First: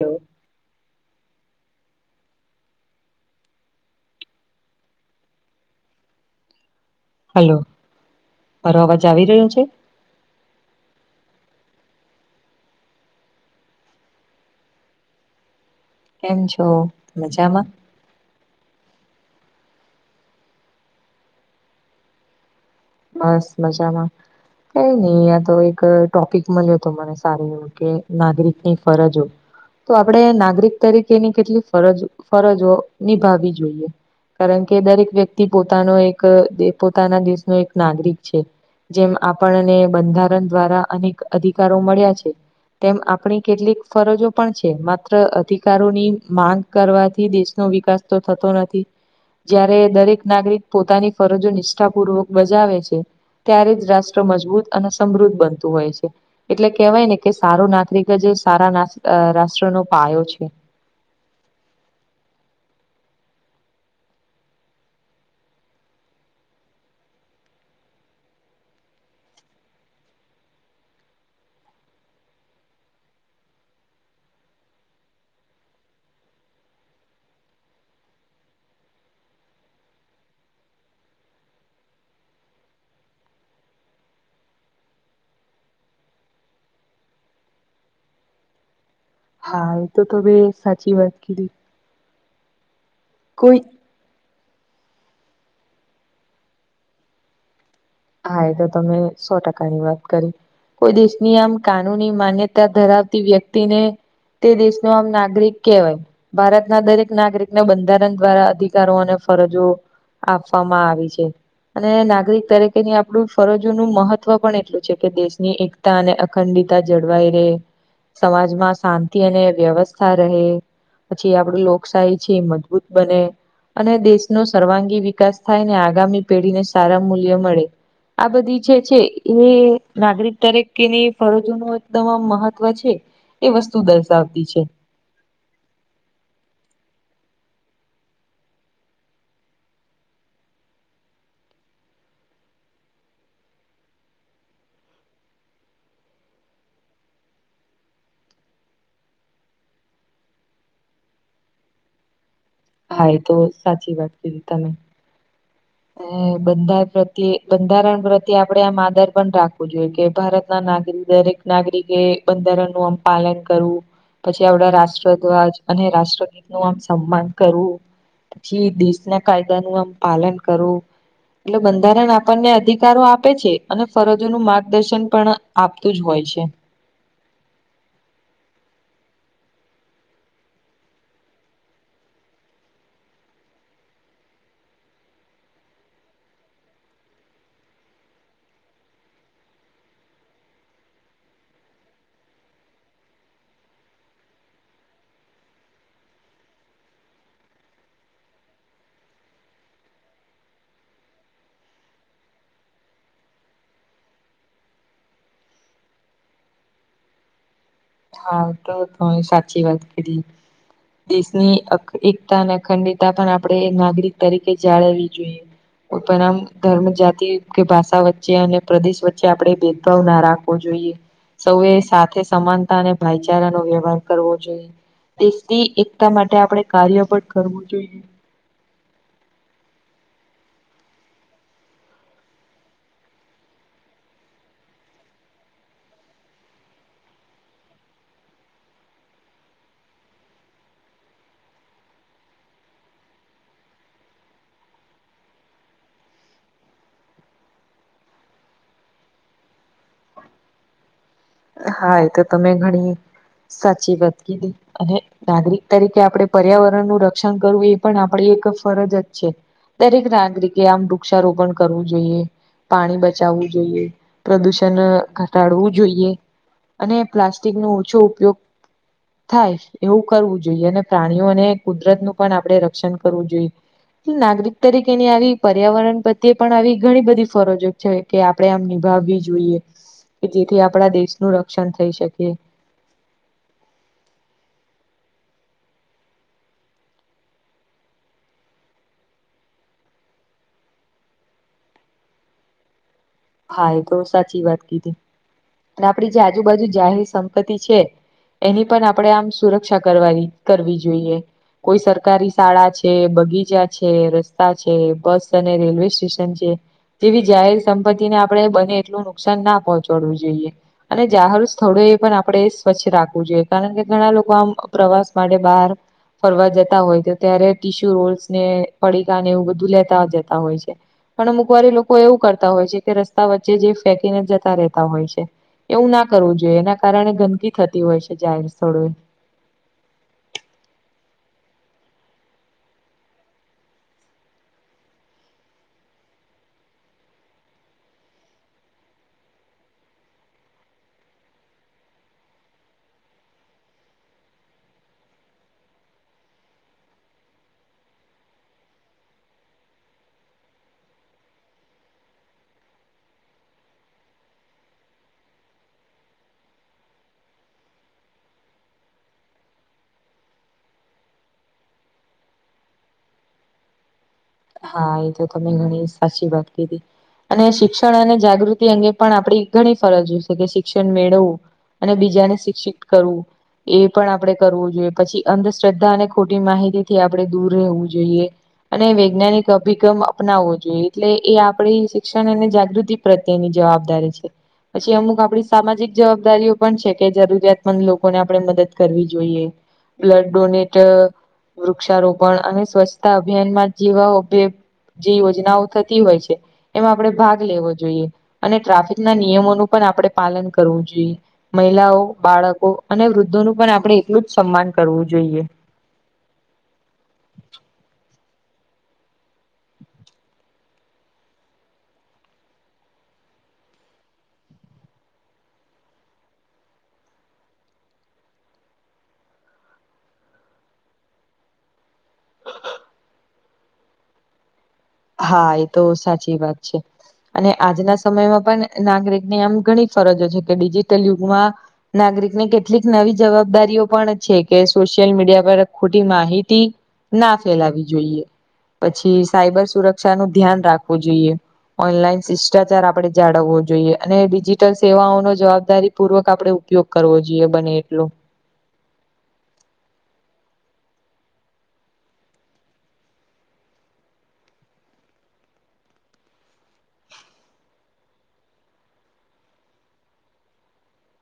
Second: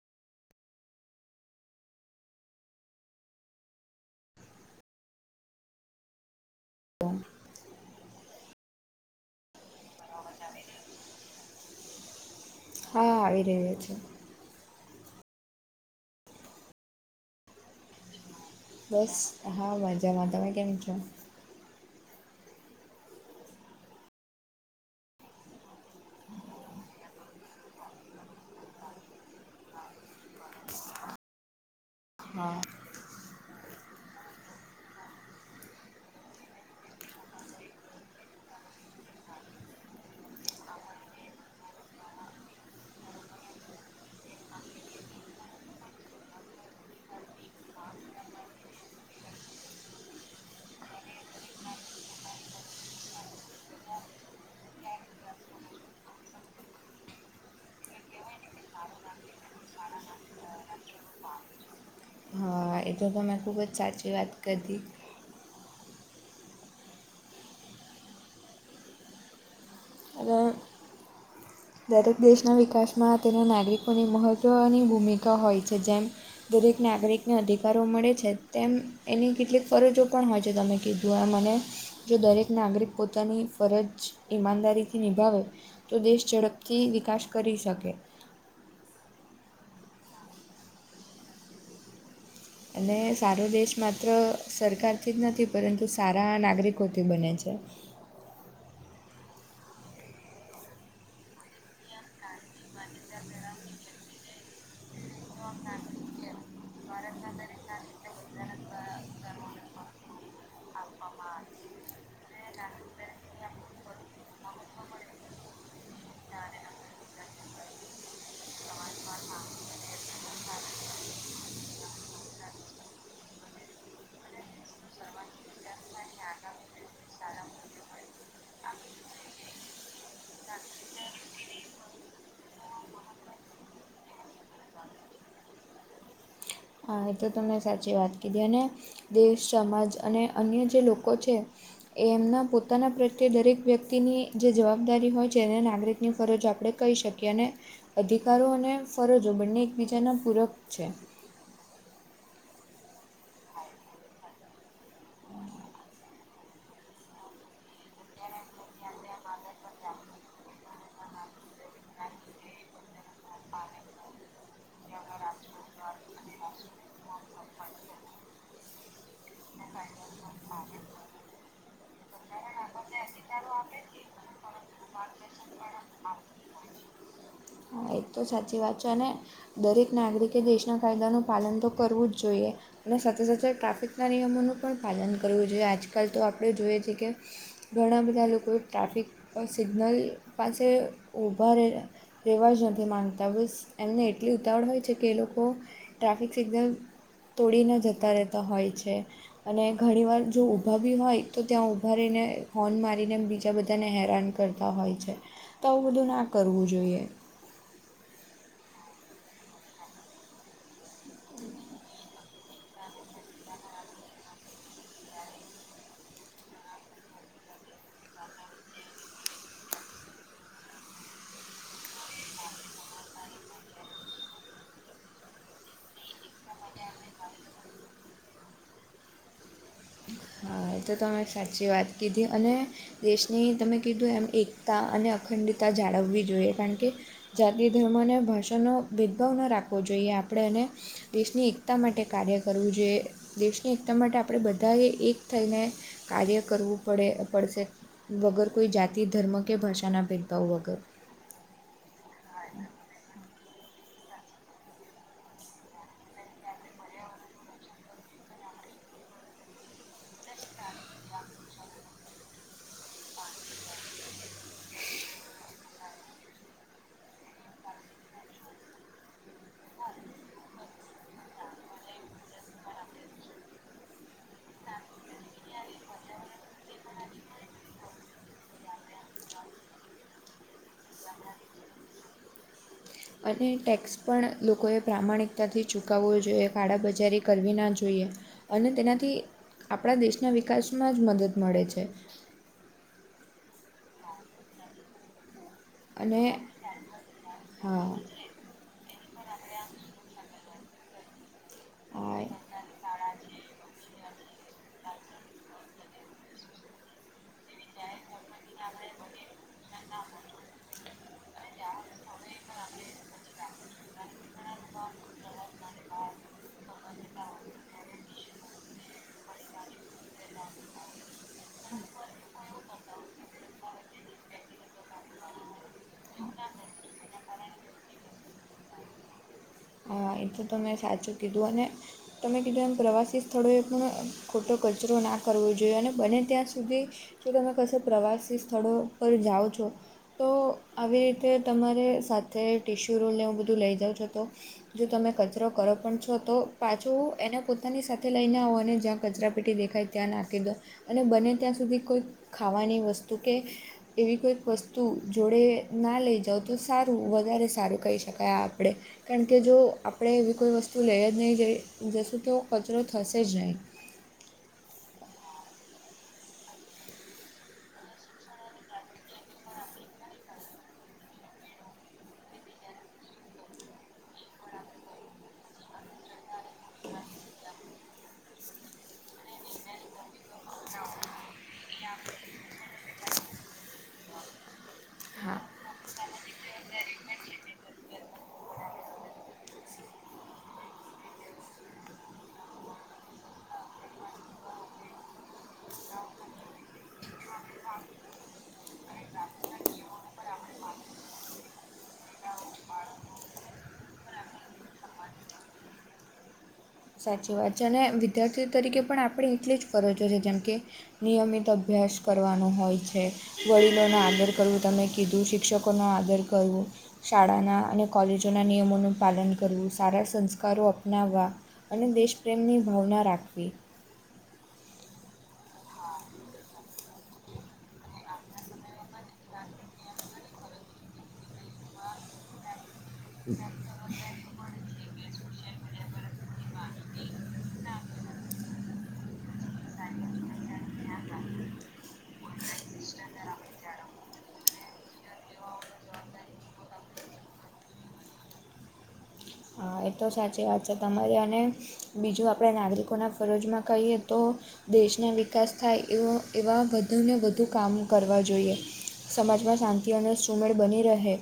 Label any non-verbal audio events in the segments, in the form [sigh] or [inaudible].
Hello. હ [unintelligible] hello મારો અવાજ આવી રહ્યો છે? હા આવી રહ્યો છે. કેમ છો? મજામાં બસ હા મજામાં તમે કેમ છો? બસ મજામાં કંઈ નહીં, અહીંયા તો એક ટોપિક મળ્યો હતો મને સારું એવું કંઈ નાગરિકની ફરજો તો આપડે નાગરિક તરીકેની કેટલી ફરજ હા ફરજો નિભાવી જોઈએ કારણ કે દરેક વ્યક્તિ પોતાનો એક પોતાના દેશનો એક નાગરિક છે જેમ આપણને બંધારણ દ્વારા અનેક અધિકારો મળ્યા છે. તેમ આપણી કેટલીક ફરજો પણ છે માત્ર અધિકારોની માંગ કરવાથી દેશનો વિકાસ તો થતો નથી. જ્યારે દરેક નાગરિક પોતાની ફરજો નિષ્ઠા પૂર્વક બજાવે છે ત્યારે જ રાષ્ટ્ર મજબૂત અને સમૃદ્ધ બનતું હોય છે. એટલે કેહેવાય ને કે સારો નાગરિક જ સારા રાષ્ટ્રનો પાયો છે. હા એ તો તમે ખૂબ જ સાચી વાત કરતી અને દરેક દેશના વિકાસમાં તેના નાગરિકોની મહત્ત્વની ભૂમિકા હોય છે જેમ દરેક નાગરિકને અધિકારો મળે છે તેમ એની કેટલીક ફરજો પણ હોય છે તમે કીધું એ મને જો દરેક નાગરિક પોતાની ફરજ ઈમાનદારીથી નિભાવે તો દેશ ઝડપ થી વિકાસ કરી શકે. હા એ તો તમે સાચી વાત કીધી અને સારો કોઈ દેશ માત્ર સરકારથી જ નથી પરંતુ સારા નાગરિકોથી બને છે. હા એ તો તમે સો ટકા ની વાત કરી કોઈ દેશની આમ કાનૂની માન્ય ધરાવતી વ્યક્તિને તે દેશ ના આમ ના નાગરિક કહેવાય ભારત ના દરેક નાગરિકને બંધારણ દ્વારા અધિક કારો અને ફરજો આપવામાં આવી છે અને નાગરિક તરીકે કે આપણું ફરજોનું મહત્વ પણ એટલું છે કે દેશની એકતા અને અખંડતા જળવાઈ રહેે સમાજમાં શાંતિ અને વ્યવસ્થા રહે પછી આપડી લોકશાહી છે મજબૂત બને અને દેશનો સર્વાંગી વિકાસ થાય ને આગામી પેઢી ને સારા મૂલ્ય મળે આ બધી જે છે એ નાગરિક તરીકેની ફરજો નું એકદમ મહત્વ છે. એ વસ્તુ દર્શાવતી છે. હા એ તો તમને સાચી વાત કીધી અને દેશ સમાજ અને અન્ય જે લોકો છે એ એમના પોતાના પ્રત્યે દરેક વ્યક્તિની જે જવાબદારી હોય છેને નાગરિકની ફરજ આપણે કહી શકીએ અને અધિકારો અને ફરજો બંને એકબીજાના પૂરક છે. હા એ તો સાચી વાત કીધી તમે હમ બંધાર પ્રત્યે બંધારણ પ્રત્ય આપણેે આમ આદર પણ રાખવું જોઈએ કે ભારતના નાગરિક દરેક નાગરિકે બંધારણ નુંમ પાલન કરવું પછી આપડા રાષ્ટ્રધ્વજ અને રાષ્ટ્રગીત નું આમ સન્માન કરવું પછી દેશ ના કાયદા નું આમ પાલન કરું એટલે બંધારણ આપણને અધિકારો આપે છે અને ફરજોનું માર્ગદર્શન પણ આપતું જ હોય છે. એક તો સાચી વાત છે અને દરેક નાગરિકે દેશના કાયદાનું પાલન તો કરવું જ જોઈએ‌. અને સાથે સાથે ટ્રાફિકના નિયમોનું પણ પાલન કરવું જોઈએ આજકાલ તો આપણે જોઈએ છીએ કે ઘણા બધા લોકો ટ્રાફિક સિગ્નલ પાસે ઊભા રહેલા રિવાઝન જે માનતા બસ એમને એટલી ઉતાવળ હોય છે કે એ લોકો ટ્રાફિક સિગ્નલ તોડીને જતા રહેતા હોય છે. અને ઘણી વાર જો ઊભા બી હોય તો ત્યાં ઉઊભા રહીને હોર્ન મારીને બીજા બધાને હેરાન કર હોય છે તો આવું બધું ના કરવું જોઈએ હા તો સાચી વાત કરી દેશની એકતા અને અખંડતા પણ આપણે નાગરિક તરીકે જાળવવી જોઈએ પણમ ધર્મ જાતિ કે ભાષા વચ્ચે અને પ્રદેશ વચ્ચે આપણે ભેદભાવ ના જોઈ સૌએ સાથે સમાનતા અને ભાઈચારાનો વ્યવહાર કરવો જોઈએ. દેશથી એકતા માટે આપણે કાર્ય પણળ કરવું જોઈએ હ એ તો તમે સાચી વાત કીધી અને દેશને તમે કીધું એમ એકતા અને અખંડતા જાળવવી જોઈએ કારણ કે જાતિ ધર્મને ભાષાનો ભેદભાવ ન રાખવો જોઈએ આપણે એને દેશની એકતા માટે કાર્ય કરવું જોઈએ દેશની એકતા માટે આપણે બધાએ એક થઈને કાર્ય કરવું પડે પડશે. વગર કોઈ જાતિ ધર્મ કે ભાષાના ભેદભાવ વગર હા એ તો તમે ઘણી સાચી વાત કીધી અને નાગરિક તરીકે આપણે પર્યાવરણનું રક્ષણ કરવું એ પણ આપણી એક ફરજ જ છે. દરેક નાગરિકે આમ વૃક્ષારોપણ કરવું જોઈએ. પાણી બચાવવું જોઈએ પ્રદુષણ ઘટાડવું જોઈએ. અને પ્લાસ્ટિક નો ઓછો ઉપયોગ થાય એવું કરવું જોઈએ અને પ્રાણીઓને કુદરત નું પણ આપણે રક્ષણ કરવું જોઈએ. નાગરિક તરીકેની આવી પર્યાવરણ પ્રત્યે પણ આવી ઘણી બધી ફરજો છે. કે આપણે આમ નિભાવવી જોઈએ કે જેથી આપણા દેશનું રક્ષણ થઈ શકી. અને ટેક્સ પણ લોકોએ પ્રામાણિકતાથી ચૂકવવો જોઈએ કાળાબજારી કરવી ના જોઈએ. અને તેનાથી આપણા દેશના વિકાસમાં જ મદદ મળે છે હા એ તો સાચી વાત કીધી અને આપડી જે આજુબાજુ જાહેર સંપત્તિ છે. હા એની પણ આપણેે આમ સુરક્ષા કરવા કરવી જોઈએ કોઈ હા સરકારી શાળા છે બગીચા છે રસ્તા છે બસ અને રેલવે સ્ટેશન છે જેવી જાહેર સંપત્તિ ને આપડે બને એટલું નુ નુકસાન ના પહોંચાડવું જોઈએ. અને જાહર સ્થળો એ પણ આપણે સ્વચ્છ રાખવું જોઈએ કારણ કે ઘણા લોકો આમ પ્રવાસ માટે બહાર ફરવા જતા હોય છે ત્યારે ટીશ્યુ રોલ્સ ને પડીકા ને એવું બધું લેતા જતા હોય છે પણ અમુકવારી લોકો એવું કરતા હોય છે કે રસ્તા વચ્ચે જે ફેંકીને જતા રહેતા હોય છે એવું ના કરવું જોઈએ એના કારણે ગંદકી થતી હોય છે જાહેર સ્થોળોએ હા એ તો ત મેં સાચું કીધું અને તમે કીધું એમ પ્રવાસી સ્થળોએ પણ ખોટો કચરો ના કરવો જોઈએ અને બને ત્યાં સુધી કે તમે કશ પ્રવાસી સ્થળો પર જાઓ છો. તો આવી રીતે તમારે સાથે ટિશ્યુ રોલને એવું બધું લઈ જાઉં છો તો જો તમે કચરો કરો પણ છો તો પાછું એને પોતાની સાથે લઈને આવ અને જ્યાં કચરા પેટી દેખાય ત્યાં નાખી દો અને બને ત્યાં સુધી કોઈ ખાવાની વસ્તુ કે એવી કોઈક વસ્તુ જોડે ના લઈ જાાવ તો સારું વધારે સારું કહી શકાય આપણે કારણ કે જો આપણે એવી કોઈ વસ્તુ લઈએ જ નહીં જઈ જશું તો કચરો થશે જ નહીં હા એ તો તમે ઘણી સાચી વાત કીધી. અને શિક્ષણ અને જાગૃતિ અંગે પણ આપડી ઘણી ફરજ હોશે કે શિક્ષણ મેળવવું અને બીજાને શિક્ષિત કરવું. એ પણ આપણે કરવું જોઈએ પછી અંધશ્રદ્ધા અને ખોટી માહિતી થી આપણે દૂર રહેવું જોઈએ અને વૈજ્ઞાનિક અભિગમ અપનાવવો જોઈએ એટલે એ આપણી શિક્ષણ અને જાગૃતિ પ્રત્યેની જવાબદારી છે પછી અમુક આપ હા સામાજિક જવાબદારીઓ પણ છે કે જરૂરિયાતમંદ લોકોને આપણે મદદ કરવી જોઈએ બ્લડ ડોનેટ વૃક્ષારોપણ અને સ્વચ્છતા અભિયાનમાં જેવા જે યોજનાઓ થતી હોય છે. એમાં આપણે ભાગ લેવો જોઈએ અને ટ્રાફિક ના નિયમોનું પણ આપણે પાલન કરવું જોઈએ મહિલાઓ, બાળકો અને વૃદ્ધોનું પણ આપણે એટલું જ સન્માન કરવું જોઈએ સાચી વાત છે અને વિદ્યાર્થી તરીકે પણ આપણે એટલી જ ફરજો છે જેમ કે નિયમિત અભ્યાસ કરવાનો હોય છે. વડીલો નો આદર કરવું તમે કીધું શિક્ષકો નો આદર કરવો શાળાના અને કોલેજોના નિયમોનું પાલન કરવું સારા સંસ્કારો અપનાવવા અને દેશપ્રેમની ભાવના રાખવી. હા એ તો સાચી વાત છે. અને આજના સમયમાં પણ નાગરિક ની આમ ઘણી ફરજો છે કે ડિજિટલ યુગમાં નાગરિક ને કેટલીક નવી જવાબદારીઓ પણ છે. કે સોશિયલ મીડિયા પર ખોટી માહિતી ના ફેલાવી જોઈએ. પછી સાયબર સુરક્ષા નું ધ્યાન રાખવું જોઈએ ઓનલાઈન શિષ્ટાચાર આપણે જાળવવો જોઈએ અને ડિજીિટલ સેવાઓનો જવાબદારી પૂર્વક આપણે ઉપયોગ કરવો જોઈએ બને એટલો હા એ તો સાચી વાત છે તમારે અને બીજું આપણે નાગરિકોના ફરજમાં કહીએ તો દેશના વિકાસ થાય એવો એવા વધુને વધુ કામ કરવા જોઈએ. સમાજમાં શાંતિ અને સુમેળ બની રહે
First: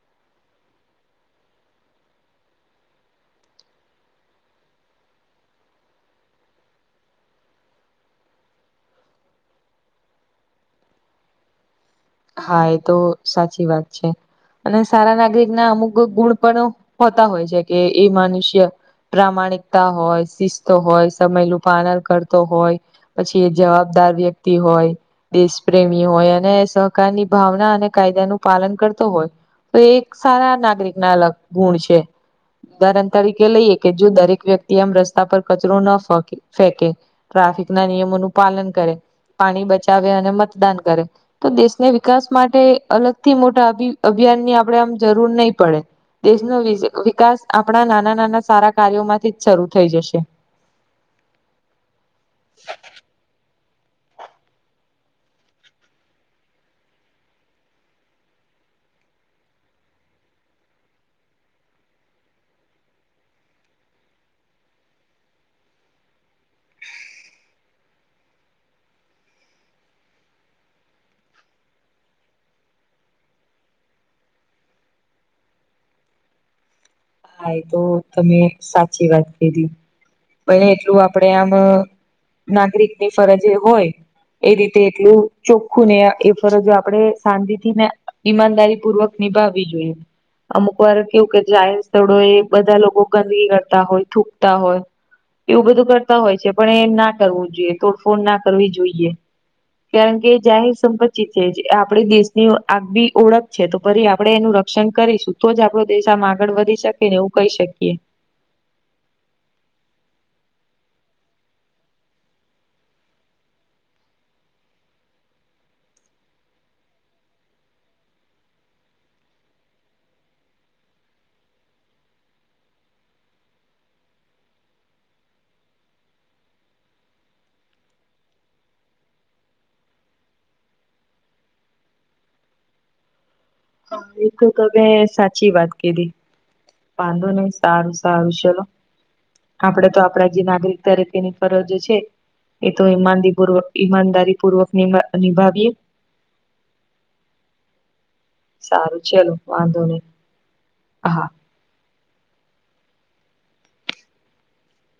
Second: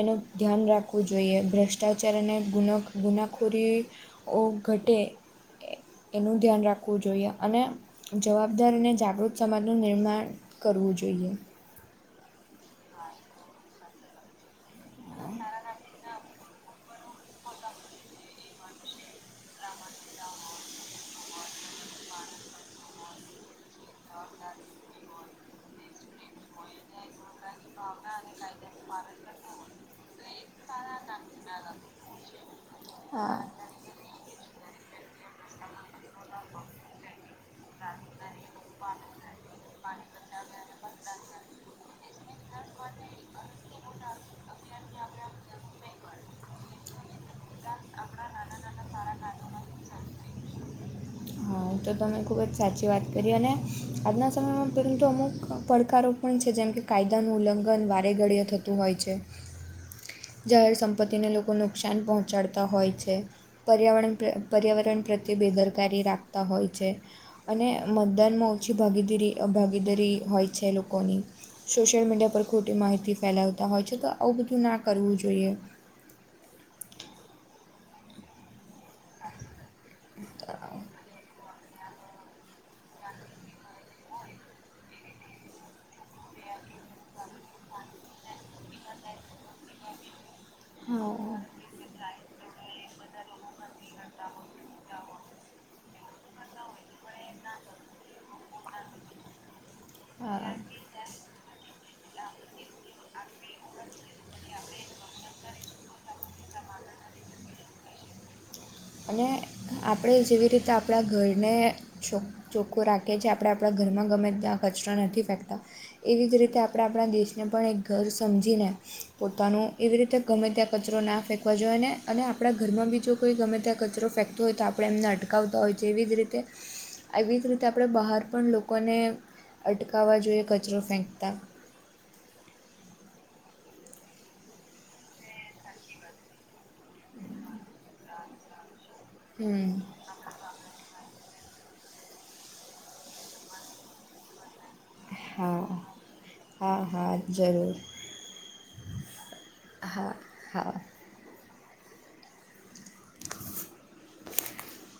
એનું ધ્યાન રાખવું જોઈએ ભ્રષ્ટાચાર અને ગુનો ગુનાખોરીઓ ઘટે એનું ધ્યાન રાખવું જોઈએ અને જવાબદાર અને જાગૃત સમાજનું નિર્માણ કરવું જોઈએ હા એ તો સાચી વાત છે અને સારા નાગરિક ના અમુક ગુણ પણ હોતા હોય છે કે એ મનુષ્ય પ્રામાણિકતા હોય, સીસ્ત હોય, સમયલું પાનન કરતો હોય, પછી એ જવાબદાર વ્યક્તિ હોય, દેશ પ્રેમી હોય અને પ્રકારની ભાવના અને કાયદા નું પાલન કરતો હોય તો એ એક સારા નાગરિક ના અલગ ગુણ છે, ઉદાહરણ હા. તરીકે હા લઈએ કે જો દરેક વ્યક્ તી એમ રસ્તા પર કચરો ન ફક ફેકે ટ્રાફિક ના નિયમોનું પાલન કરે પાણી બચાવે અને મતદાન કરે તો દેશ વિકાસ માટે અલગથી મોટા અભી અભિયાન ની આપડે આમ જરૂર નહી પડે. દેશનો વી વિકાસ આપણા નાના નાના સારા કાર્યોમાંથી જ શરૂ થઈ જશે. હા તો તમે ખૂબ જ સાચી વાત કરી અને આજના સમયમાં પહેલું તો અમુક પડકારો પણ છે જેમ કે કાયદાનું ઉલ્લંઘન વારે ઘડીએ થતું હોય છે. [inaudible] જાહેર સંપત્તિને લોકો નુકસાન પહોંચાડતા હોય છે. પર્યાવરણ પર્યાવરણ પ્રત્યે બેદરકારી રાખતા હોય છે. અને મતદાનમાં ઓછી ભાગીદીરી ભાગીદારી હોય છે લોકોની. સોશિયલ મીડિયા પર ખોટી માહિતી ફેલાવતા હોય છે તો આવું બધું ના કરવું જોઈએ. હા એ તો તમે સાચી વાત કધી પણ એટલું આ પડે આમ નાગરિકની ફરજ એ હોય એ રીતે એટલું ચોખ્ખું ને એ ફરજો આપડે શાંતિ થી ને ઈમાનદારી પૂર્વક નિભાવવી જોઈએ અમુક વાર હા કેવું કે જાહેર સ્થડો એ બધા લોકો ગંદગી કરતા હોય થૂકતા હોય એવું બધું કરતા હોય છે પણ એ ના કરવું જોઈએ તોડફોડ ના કરવી જોઈએ કારણ કે હા જાહેર સંપત્તિ છે આપડી દેશની આગવી ઓળખ છે તો ફરી આપડે એનું ર ક્ષણ કરીશું તો જ આપડો દેશ આમ આગળ વધી શકે ને એવું કહી શકીએ. અને આપણે જેવી રીતે આપણા ઘરને છ ચોખ્ખો રાખએ છીએ આપણે આપણા ઘરમાં ગમે ત્યાં કચરા નથી ફેંકતા એવી જ રીતે આપણે આપણા દેશને પણ એક ઘર સમજીને પોતાનું એવી રીતે ગમે ત્યાં કચરો ના ફેંકવા જોઈએ ને અને આપણા ઘરમાં બી જો કોઈ ગમે ત્યાં કચરો ફેંક તુ હોય તો આપણે એમને અટકાવતો હોય છે એવી જ રીતે આવી જ રીતે આપણે બહાર પણ લોકોને અટકાવવા જોઈએ કચરો ફેંકતા એ તો તમે સાચી વાત કીધી વાંધો નહી સારું સારું છેલો હમ આપડે તો આપડા જે નાગરિક તરીકે ની ફરજ છે એ તો ઈમાનદી પૂર્વ ઈમાનદારી પૂર્વકનિમા અનિભાવીએ હા હા હા જરૂર સારું ચાલ વાંધો નહી હા [unintelligible]